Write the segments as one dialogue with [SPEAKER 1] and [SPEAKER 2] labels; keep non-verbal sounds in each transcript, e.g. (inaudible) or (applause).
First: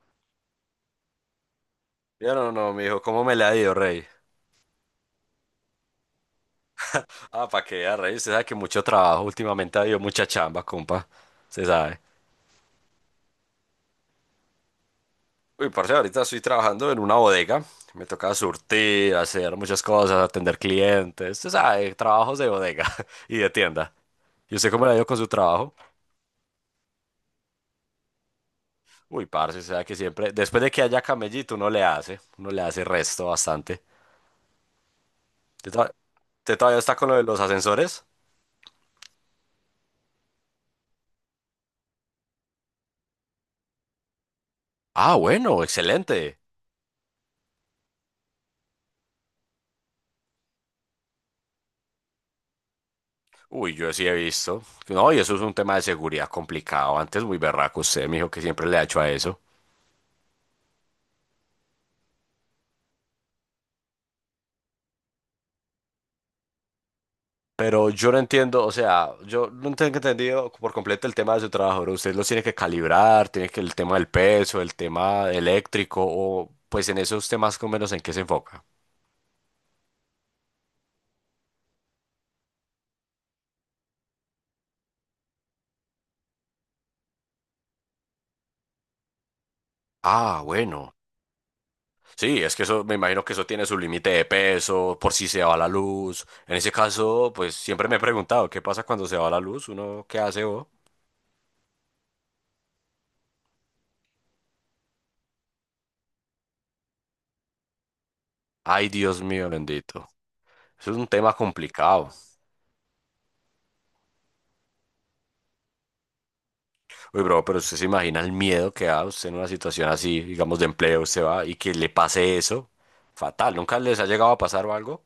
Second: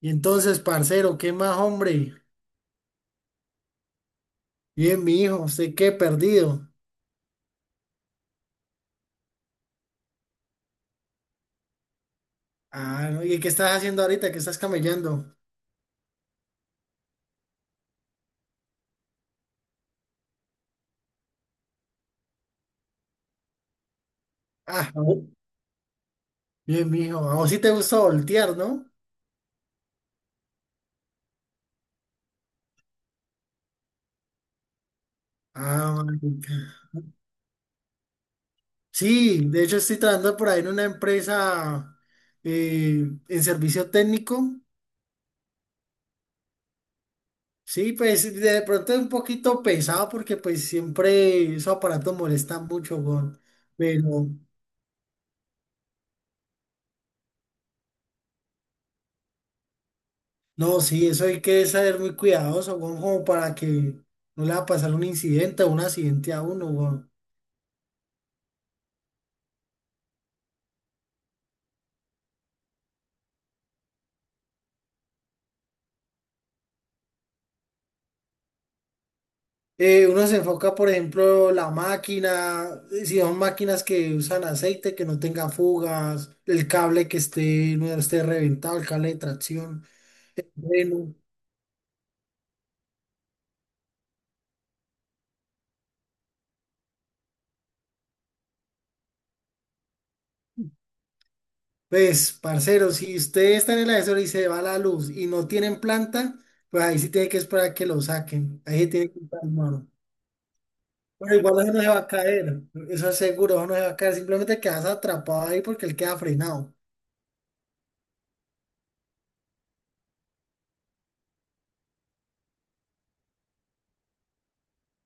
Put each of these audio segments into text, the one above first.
[SPEAKER 1] Y entonces, parcero, ¿qué más, hombre?
[SPEAKER 2] Ya no, no, mijo, ¿cómo me le ha ido, rey?
[SPEAKER 1] Bien, mi hijo, ¿usted qué? Perdido.
[SPEAKER 2] Ah, pa' que vea, rey, usted sabe que mucho trabajo últimamente ha habido mucha chamba, compa, se sabe.
[SPEAKER 1] Ah, no, ¿y qué estás haciendo ahorita? ¿Qué estás camellando?
[SPEAKER 2] Uy, parce, ahorita estoy trabajando en una bodega, me toca surtir, hacer muchas cosas, atender clientes, se sabe, trabajos de bodega (laughs) y de tienda. ¿Y usted cómo
[SPEAKER 1] Ah,
[SPEAKER 2] le ha
[SPEAKER 1] a
[SPEAKER 2] ido con
[SPEAKER 1] vo-
[SPEAKER 2] su trabajo?
[SPEAKER 1] Bien, mi hijo. A vos sí te gusta voltear, ¿no?
[SPEAKER 2] Uy, parce, se sabe que siempre, después de que haya camellito, uno le hace resto bastante. ¿Usted
[SPEAKER 1] Ah,
[SPEAKER 2] to- ¿Usted todavía
[SPEAKER 1] marica.
[SPEAKER 2] está con lo de los ascensores?
[SPEAKER 1] Sí, de hecho estoy trabajando por ahí en una empresa en servicio técnico.
[SPEAKER 2] Ah, bueno, excelente.
[SPEAKER 1] Sí, pues de pronto es un poquito pesado porque pues siempre esos aparatos molestan mucho, weón.
[SPEAKER 2] Uy, yo sí he visto. No, y eso es un tema de seguridad complicado. Antes muy berraco usted, me dijo que siempre le ha hecho a eso.
[SPEAKER 1] No, sí, eso hay que saber muy cuidadoso, weón, como para que no le va a pasar un incidente o un accidente a uno, weón.
[SPEAKER 2] Pero yo no entiendo, o sea, yo no tengo entendido por completo el tema de su trabajo, ¿no? Usted los tiene que calibrar, tiene que el tema del peso, el tema eléctrico, o pues en esos temas con menos en qué se enfoca.
[SPEAKER 1] Uno se enfoca, por ejemplo, la máquina, si son máquinas que usan aceite, que no tenga fugas, el cable que esté, no esté reventado, el cable de tracción.
[SPEAKER 2] Ah, bueno.
[SPEAKER 1] Bueno,
[SPEAKER 2] Sí, es que eso, me imagino que eso tiene su límite de peso, por si se va la luz. En ese caso, pues siempre me he preguntado, ¿qué pasa cuando se va la luz? ¿Uno qué hace, vos?
[SPEAKER 1] pues, parcero, si usted está en el ascensor y se va la luz y no tienen planta, pues ahí sí tiene que esperar que lo saquen. Ahí se
[SPEAKER 2] Ay,
[SPEAKER 1] tiene que
[SPEAKER 2] Dios
[SPEAKER 1] estar.
[SPEAKER 2] mío, bendito. Eso es un tema
[SPEAKER 1] Pero igual eso no se va a
[SPEAKER 2] complicado.
[SPEAKER 1] caer, eso es seguro, eso no se va a caer, simplemente quedas atrapado ahí porque él queda frenado.
[SPEAKER 2] Uy, bro, pero usted se imagina el miedo que da usted en una situación así, digamos, de empleo, usted va y que le pase eso. Fatal, ¿nunca les ha llegado a pasar o algo?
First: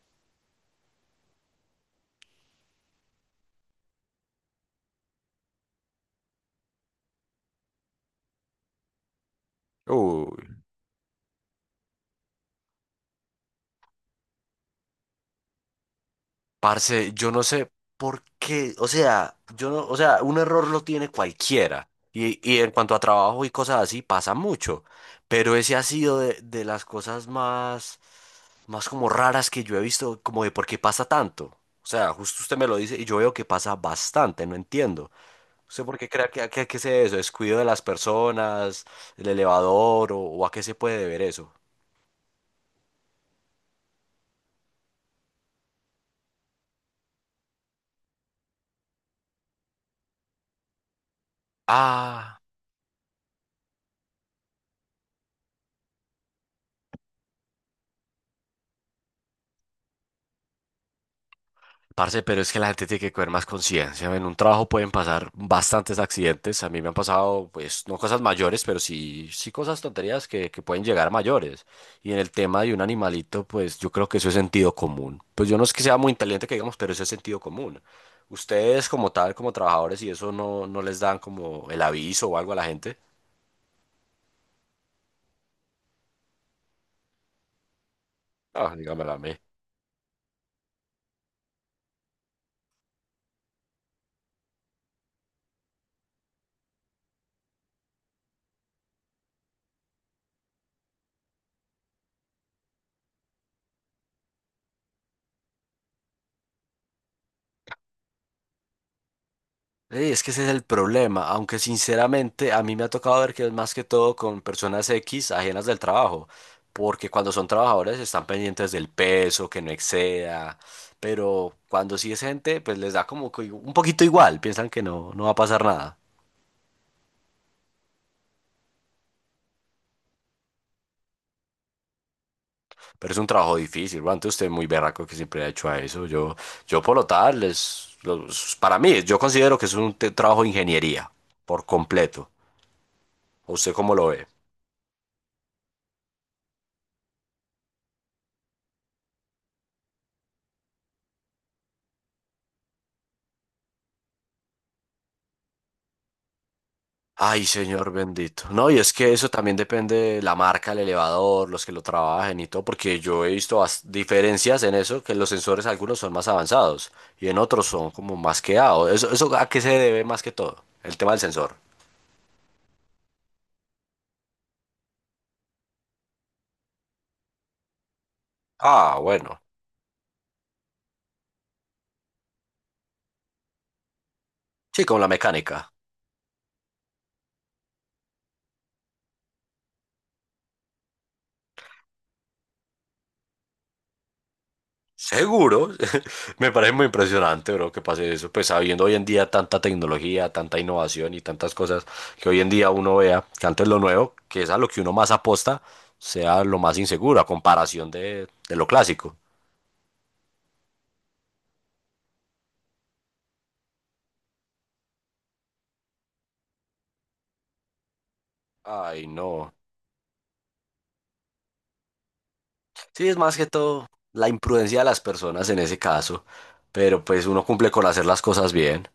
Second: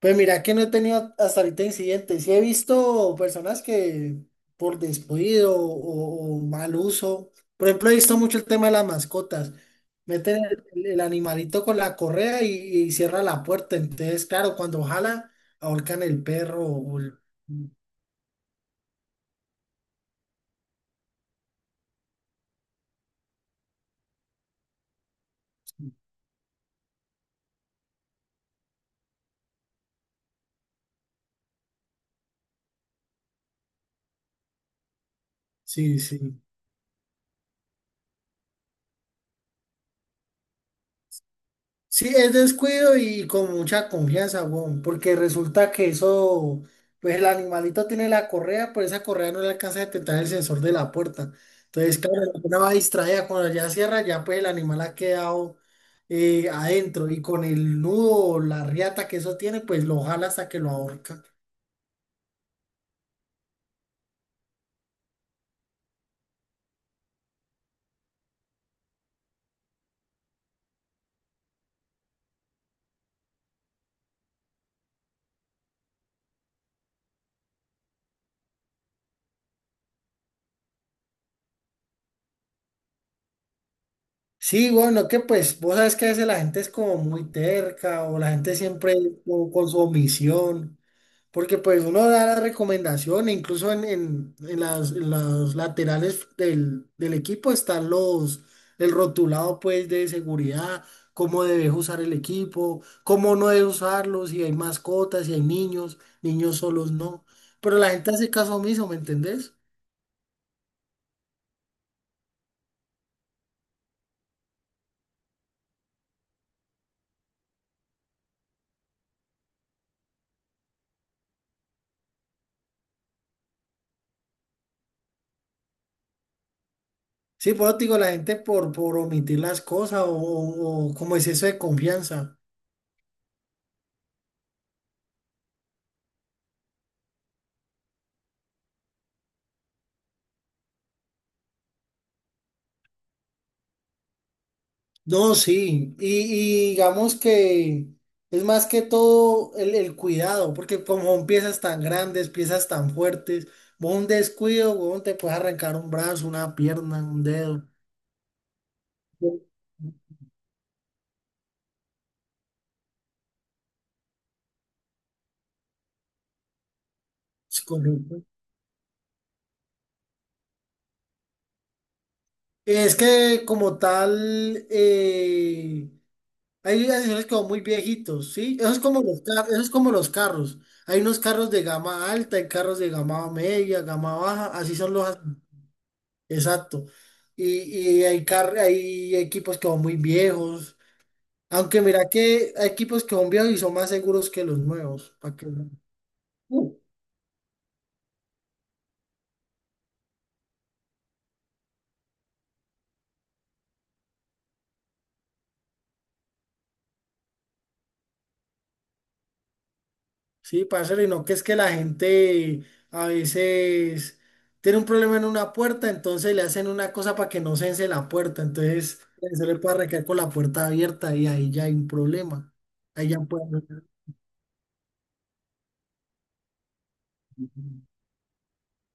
[SPEAKER 1] Pues mira que no he tenido hasta ahorita incidentes, sí he visto personas que por descuido o mal uso, por ejemplo he visto mucho el tema de las mascotas, meten
[SPEAKER 2] Uy,
[SPEAKER 1] animalito con la correa y cierra la puerta, entonces claro, cuando jala ahorcan el perro, o
[SPEAKER 2] parce,
[SPEAKER 1] el-
[SPEAKER 2] yo no sé por qué, o sea, yo no, o sea, un error lo tiene cualquiera. Y en cuanto a trabajo y cosas así, pasa mucho. Pero ese ha sido de las cosas más, más como raras que yo he visto, como de por qué pasa tanto. O sea, justo usted me lo dice y yo veo que pasa bastante, no entiendo. ¿Usted por
[SPEAKER 1] sí,
[SPEAKER 2] qué cree
[SPEAKER 1] sí.
[SPEAKER 2] que, que es eso? ¿Descuido de las personas, el elevador o a qué se puede deber eso?
[SPEAKER 1] Sí, es descuido y con mucha confianza, weón, porque resulta que eso, pues el animalito tiene la correa, pero esa correa no le alcanza a detectar el sensor de la puerta. Entonces, claro, la
[SPEAKER 2] Ah,
[SPEAKER 1] persona va distraída, cuando ya cierra, ya pues el animal ha quedado adentro y con el nudo o la riata que eso tiene, pues lo jala hasta que lo ahorca.
[SPEAKER 2] parce, pero es que la gente tiene que coger más conciencia. En un trabajo pueden pasar bastantes accidentes. A mí me han pasado, pues, no cosas mayores, pero sí, sí cosas tonterías que pueden llegar a mayores. Y en el tema de un animalito, pues yo creo que eso es sentido común. Pues yo no es que sea muy inteligente que digamos, pero eso es sentido común. Ustedes como tal, como trabajadores, y eso no, no les dan como el aviso o algo a la gente.
[SPEAKER 1] Sí, bueno, que pues vos sabes que a veces la gente es como muy terca o la gente
[SPEAKER 2] Ah,
[SPEAKER 1] siempre
[SPEAKER 2] dígamelo a mí.
[SPEAKER 1] como con su omisión. Porque pues uno da la recomendación, e incluso en las laterales del equipo están los, el rotulado pues de seguridad, cómo debes usar el equipo, cómo no debes usarlo, si hay mascotas, si hay niños, niños solos no. Pero la gente hace caso omiso, ¿me entendés?
[SPEAKER 2] Sí, es que ese es el problema, aunque sinceramente a mí me ha tocado ver que es más que todo con personas X ajenas del trabajo, porque cuando son trabajadores están pendientes del peso, que no exceda, pero cuando sí es gente, pues les da como que un poquito igual, piensan que no, no va a pasar nada.
[SPEAKER 1] Sí, por eso te digo, la gente por omitir las cosas o como es eso de confianza.
[SPEAKER 2] Pero es un trabajo difícil, antes usted muy berraco que siempre ha hecho a eso, yo por lo tal, es, para mí, yo considero que es un trabajo de ingeniería, por completo. ¿Usted cómo lo ve?
[SPEAKER 1] No, sí, y digamos que es más que todo el cuidado, porque como son piezas tan grandes, piezas tan fuertes, vos un descuido, vos te puedes arrancar un brazo, una pierna, un
[SPEAKER 2] Ay,
[SPEAKER 1] dedo.
[SPEAKER 2] señor bendito. No, y es que eso también depende de la marca, el elevador, los que lo trabajen y todo, porque yo he visto diferencias en eso, que los sensores algunos son más avanzados y en
[SPEAKER 1] Es
[SPEAKER 2] otros son como
[SPEAKER 1] correcto.
[SPEAKER 2] más quedados. Eso a qué se debe más que todo, el tema del sensor.
[SPEAKER 1] Es que como tal, hay asesores que son muy viejitos, ¿sí? Eso es
[SPEAKER 2] Ah,
[SPEAKER 1] como los
[SPEAKER 2] bueno.
[SPEAKER 1] carros, eso es como los carros. Hay unos carros de gama alta, hay carros de gama media, gama baja, así
[SPEAKER 2] Sí,
[SPEAKER 1] son
[SPEAKER 2] como la
[SPEAKER 1] los...
[SPEAKER 2] mecánica.
[SPEAKER 1] Exacto. Y hay, car- hay equipos que son muy viejos. Aunque mira que hay equipos que son viejos y son más seguros que los nuevos. ¿Para que
[SPEAKER 2] Seguro, (laughs) me
[SPEAKER 1] uh,
[SPEAKER 2] parece muy impresionante, bro, que pase eso, pues sabiendo hoy en día tanta tecnología, tanta innovación y tantas cosas que hoy en día uno vea, que antes lo nuevo, que es a lo que uno más aposta, sea lo más inseguro a comparación de lo clásico.
[SPEAKER 1] sí, parcero, y no que es que la gente a veces tiene un problema en una puerta, entonces le hacen una cosa para que no cese la puerta. Entonces
[SPEAKER 2] Ay,
[SPEAKER 1] se
[SPEAKER 2] no.
[SPEAKER 1] le puede recaer con la puerta abierta y ahí ya hay un problema.
[SPEAKER 2] Sí,
[SPEAKER 1] Ahí
[SPEAKER 2] es
[SPEAKER 1] ya
[SPEAKER 2] más que
[SPEAKER 1] puede.
[SPEAKER 2] todo la imprudencia de las personas en ese caso, pero pues uno cumple con hacer las cosas bien.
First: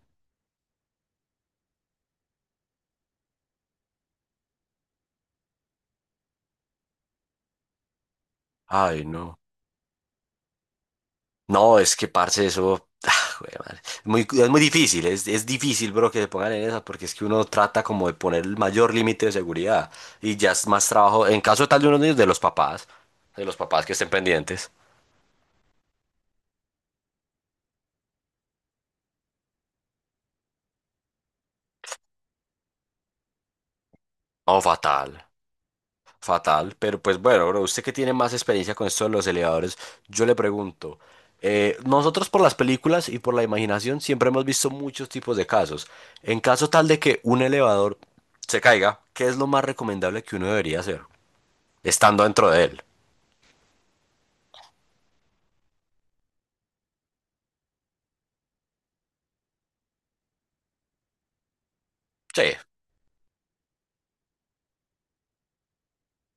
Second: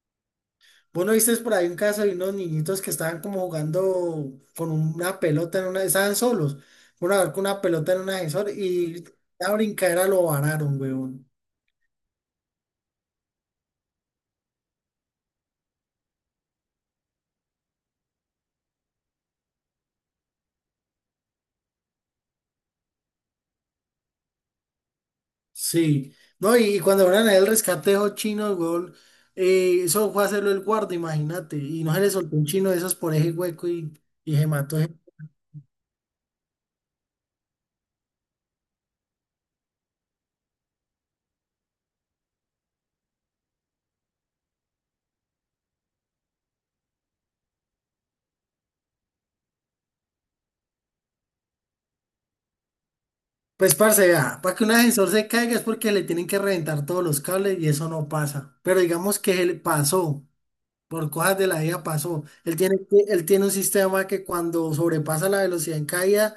[SPEAKER 1] Vos no viste por ahí un caso de unos niñitos que estaban como jugando con una pelota en una, estaban solos, una vez con una pelota en un ascensor y
[SPEAKER 2] Ay, no.
[SPEAKER 1] la brincadera lo vararon, weón.
[SPEAKER 2] No, es que parce, eso. (laughs) (sighs) Ah, güey, madre. Es muy difícil, es difícil, bro, que se pongan en esa, porque es que uno trata como de poner el mayor límite de seguridad y ya es más trabajo, en caso tal de unos niños, de los papás que estén pendientes.
[SPEAKER 1] Sí, no, y cuando fueron a el rescate de esos chinos, weón, eso fue a hacerlo el guarda, imagínate, y no se le soltó un chino de esos por ese hueco y se
[SPEAKER 2] Oh,
[SPEAKER 1] mató. Ese-
[SPEAKER 2] fatal, fatal, pero pues bueno, bro, usted que tiene más experiencia con esto de los elevadores, yo le pregunto, nosotros por las películas y por la imaginación siempre hemos visto muchos tipos de casos. En caso tal de que un elevador se caiga, ¿qué es lo más recomendable que uno debería hacer estando dentro de él?
[SPEAKER 1] pues, parce, vea, para que un ascensor se caiga es porque le tienen que reventar todos los cables y eso no pasa, pero digamos que se le pasó. Por cosas de la vida pasó.
[SPEAKER 2] Sí,
[SPEAKER 1] Él tiene, que- él tiene un sistema que cuando sobrepasa la velocidad en caída,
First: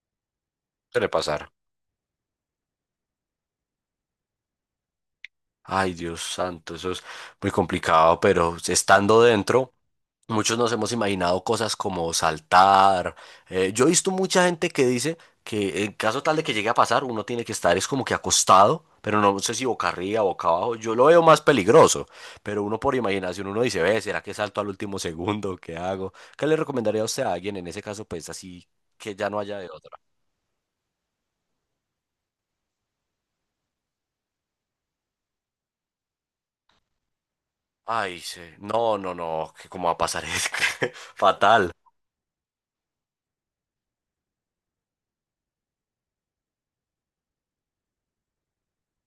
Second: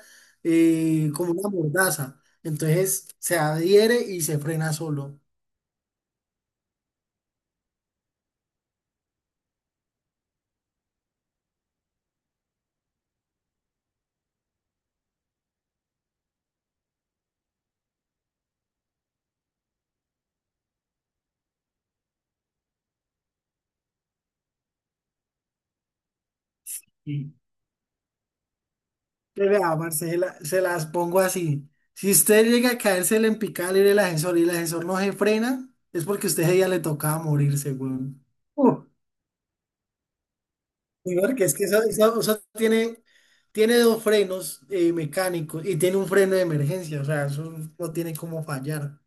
[SPEAKER 2] suele
[SPEAKER 1] como una
[SPEAKER 2] pasar.
[SPEAKER 1] mordaza. Entonces se adhiere y se frena solo.
[SPEAKER 2] Ay, Dios santo, eso es muy complicado, pero estando dentro, muchos nos hemos imaginado cosas como saltar. Yo he visto mucha gente que dice que en caso tal de que llegue a pasar, uno tiene que estar es como que acostado, pero no sé si boca arriba, boca abajo. Yo lo veo más peligroso, pero uno por imaginación, uno dice, ve, ¿será que salto al último (laughs) segundo? ¿Qué hago? ¿Qué le recomendaría a usted
[SPEAKER 1] Y
[SPEAKER 2] a alguien en ese caso, pues así que ya no
[SPEAKER 1] pues,
[SPEAKER 2] haya de
[SPEAKER 1] vea,
[SPEAKER 2] otra?
[SPEAKER 1] Marcela, se las pongo así. Si usted llega a caérsele en picada libre el ascensor y el ascensor no se frena, es porque a usted ese día le tocaba morirse,
[SPEAKER 2] Ay,
[SPEAKER 1] weón.
[SPEAKER 2] sí.
[SPEAKER 1] Uh,
[SPEAKER 2] No, no, no, que cómo va a pasar es que- (laughs)
[SPEAKER 1] sí, porque es que
[SPEAKER 2] fatal.
[SPEAKER 1] eso, eso tiene, tiene dos frenos mecánicos y tiene un freno de emergencia, o sea, eso no tiene cómo fallar.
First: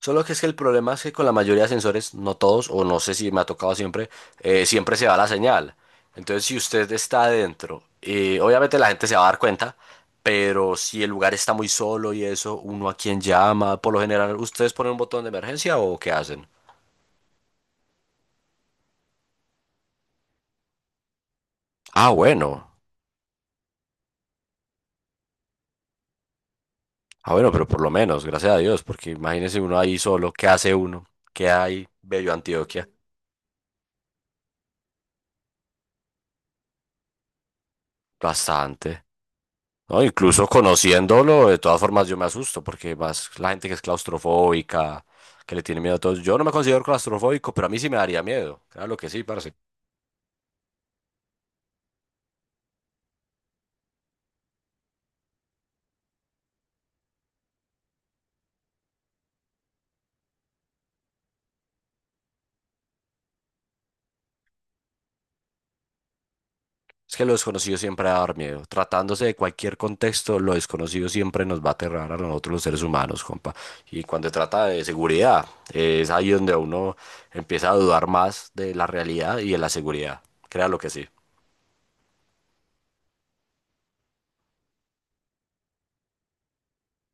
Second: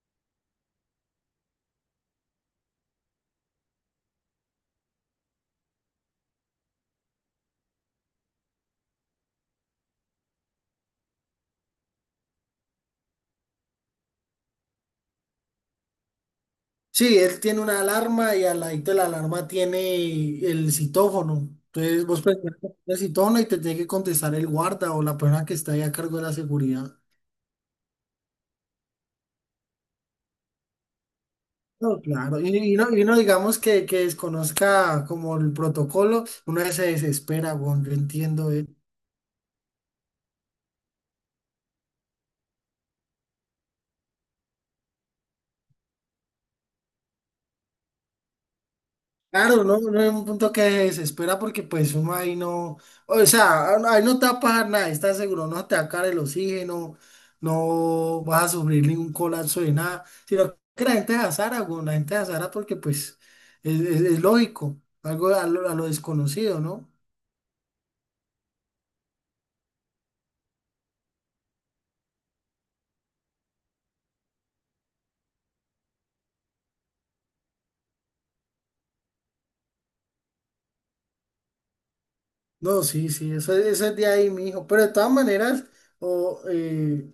[SPEAKER 2] Solo que es que el problema es que con la mayoría de sensores, no todos, o no sé si me ha tocado siempre, siempre se va la señal. Entonces, si usted está adentro, obviamente la gente se va a dar cuenta, pero si el lugar está muy solo y eso, uno a quién llama, por lo general, ¿ustedes ponen un botón de emergencia o qué hacen?
[SPEAKER 1] Sí, él tiene una alarma y al ladito de la alarma tiene el citófono. Entonces
[SPEAKER 2] Ah,
[SPEAKER 1] vos presionas
[SPEAKER 2] bueno.
[SPEAKER 1] el citófono y te tiene que contestar el guarda o la persona que está ahí a cargo de la seguridad.
[SPEAKER 2] Ah, bueno, pero por lo menos, gracias a Dios, porque imagínese uno ahí solo, ¿qué hace uno? ¿Qué hay,
[SPEAKER 1] No,
[SPEAKER 2] bello
[SPEAKER 1] claro. Y
[SPEAKER 2] Antioquia?
[SPEAKER 1] no, y no digamos que desconozca como el protocolo, uno se desespera, bueno, yo entiendo.
[SPEAKER 2] Bastante. No, incluso conociéndolo, de todas formas yo me asusto porque más la gente que es claustrofóbica, que le tiene miedo a todo, eso. Yo no me considero claustrofóbico, pero a mí sí me daría miedo. Claro que sí, parce.
[SPEAKER 1] Claro, no, no es un punto que desespera porque pues uno ahí no, o sea, ahí no te va a pasar nada, estás seguro, no te va a caer el oxígeno, no vas a sufrir ningún colapso de nada, sino que la gente de azara, güey, la gente de azara porque pues es, es lógico, algo a lo desconocido, ¿no?
[SPEAKER 2] Es que lo desconocido siempre va a dar miedo. Tratándose de cualquier contexto, lo desconocido siempre nos va a aterrar a nosotros los seres humanos, compa. Y cuando se trata de seguridad, es ahí donde uno empieza a dudar más de la realidad y de la seguridad. Créalo que sí.
[SPEAKER 1] No, sí, sí, eso, eso es de ahí, mijo, pero de todas maneras, o, eh,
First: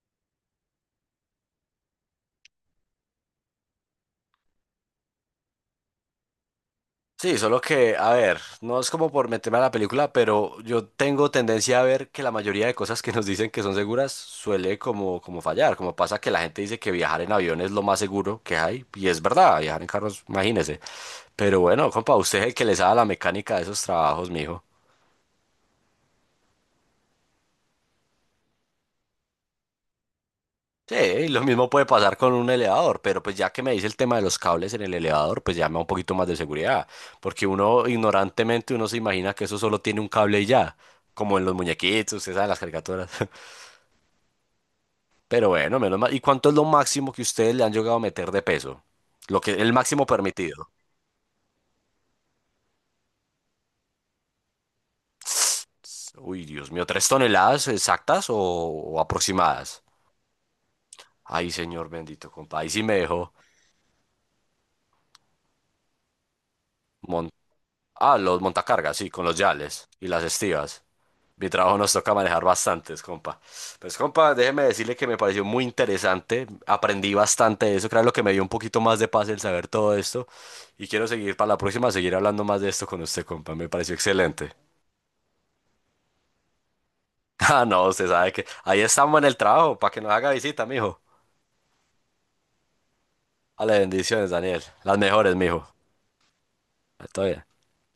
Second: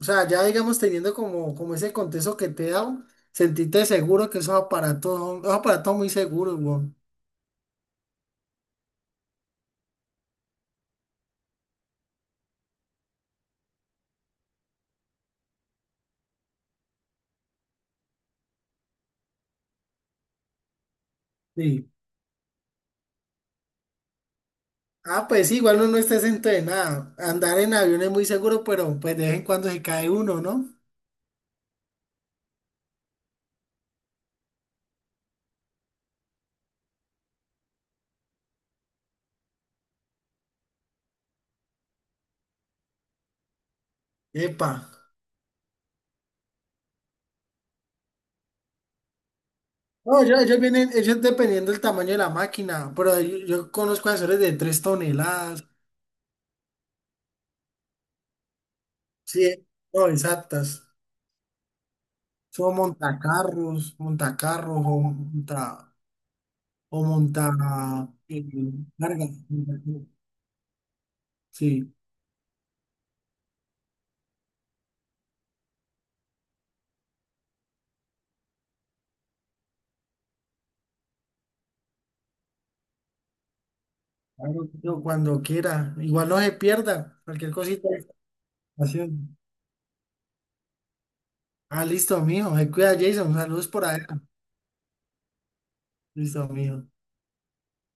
[SPEAKER 1] o sea, ya digamos teniendo como, como ese contexto que te he dado, sentiste seguro que esos aparatos, esos aparatos son muy seguros, güey.
[SPEAKER 2] Sí, solo que, a ver, no es como por meterme a la película, pero yo tengo tendencia a ver que la mayoría de cosas que nos dicen que son seguras suele como, como fallar, como pasa que la gente dice que viajar en avión es lo más seguro que hay, y es verdad, viajar en carros, imagínese. Pero
[SPEAKER 1] Sí.
[SPEAKER 2] bueno, compa, usted es el que le sabe la mecánica de esos trabajos, mijo.
[SPEAKER 1] Ah, pues sí, igual uno no está entrenado. Andar en avión es muy seguro, pero pues de vez en cuando se cae uno, ¿no?
[SPEAKER 2] Sí, y lo mismo puede pasar con un elevador, pero pues ya que me dice el tema de los cables en el elevador, pues ya me da un poquito más de seguridad, porque uno ignorantemente uno se imagina que eso solo tiene un cable y ya, como en los muñequitos, ustedes saben las caricaturas.
[SPEAKER 1] Epa.
[SPEAKER 2] Pero bueno, menos mal. ¿Y cuánto es lo máximo que ustedes le han llegado a meter de peso? Lo que, el máximo
[SPEAKER 1] No, ellos,
[SPEAKER 2] permitido.
[SPEAKER 1] vienen, ellos dependiendo del tamaño de la máquina, pero yo conozco asesores de 3 toneladas,
[SPEAKER 2] Uy, Dios mío, ¿3 toneladas exactas o
[SPEAKER 1] sí,
[SPEAKER 2] aproximadas?
[SPEAKER 1] no, exactas.
[SPEAKER 2] Ay, señor bendito, compa. Ahí
[SPEAKER 1] Son
[SPEAKER 2] sí me dejó.
[SPEAKER 1] montacarros, montacarros o
[SPEAKER 2] Mon-
[SPEAKER 1] monta
[SPEAKER 2] ah, los
[SPEAKER 1] eh,
[SPEAKER 2] montacargas, sí, con
[SPEAKER 1] carga.
[SPEAKER 2] los yales y las estivas. Mi trabajo
[SPEAKER 1] Sí,
[SPEAKER 2] nos toca manejar bastantes, compa. Pues, compa, déjeme decirle que me pareció muy interesante. Aprendí bastante de eso. Creo que es lo que me dio un poquito más de paz el saber todo esto. Y quiero seguir para la próxima, seguir hablando más de esto con usted, compa. Me pareció excelente.
[SPEAKER 1] claro, yo cuando quiera. Igual no se pierda
[SPEAKER 2] (laughs)
[SPEAKER 1] cualquier
[SPEAKER 2] Ah, no,
[SPEAKER 1] cosita de
[SPEAKER 2] usted sabe que ahí estamos en el
[SPEAKER 1] información.
[SPEAKER 2] trabajo para que nos haga visita, mijo.
[SPEAKER 1] Ah, listo, mijo. Se cuida, Jason. Saludos
[SPEAKER 2] Dale,
[SPEAKER 1] por ahí.
[SPEAKER 2] bendiciones, Daniel. Las mejores, mijo.
[SPEAKER 1] Listo, amigo.
[SPEAKER 2] Todo bien.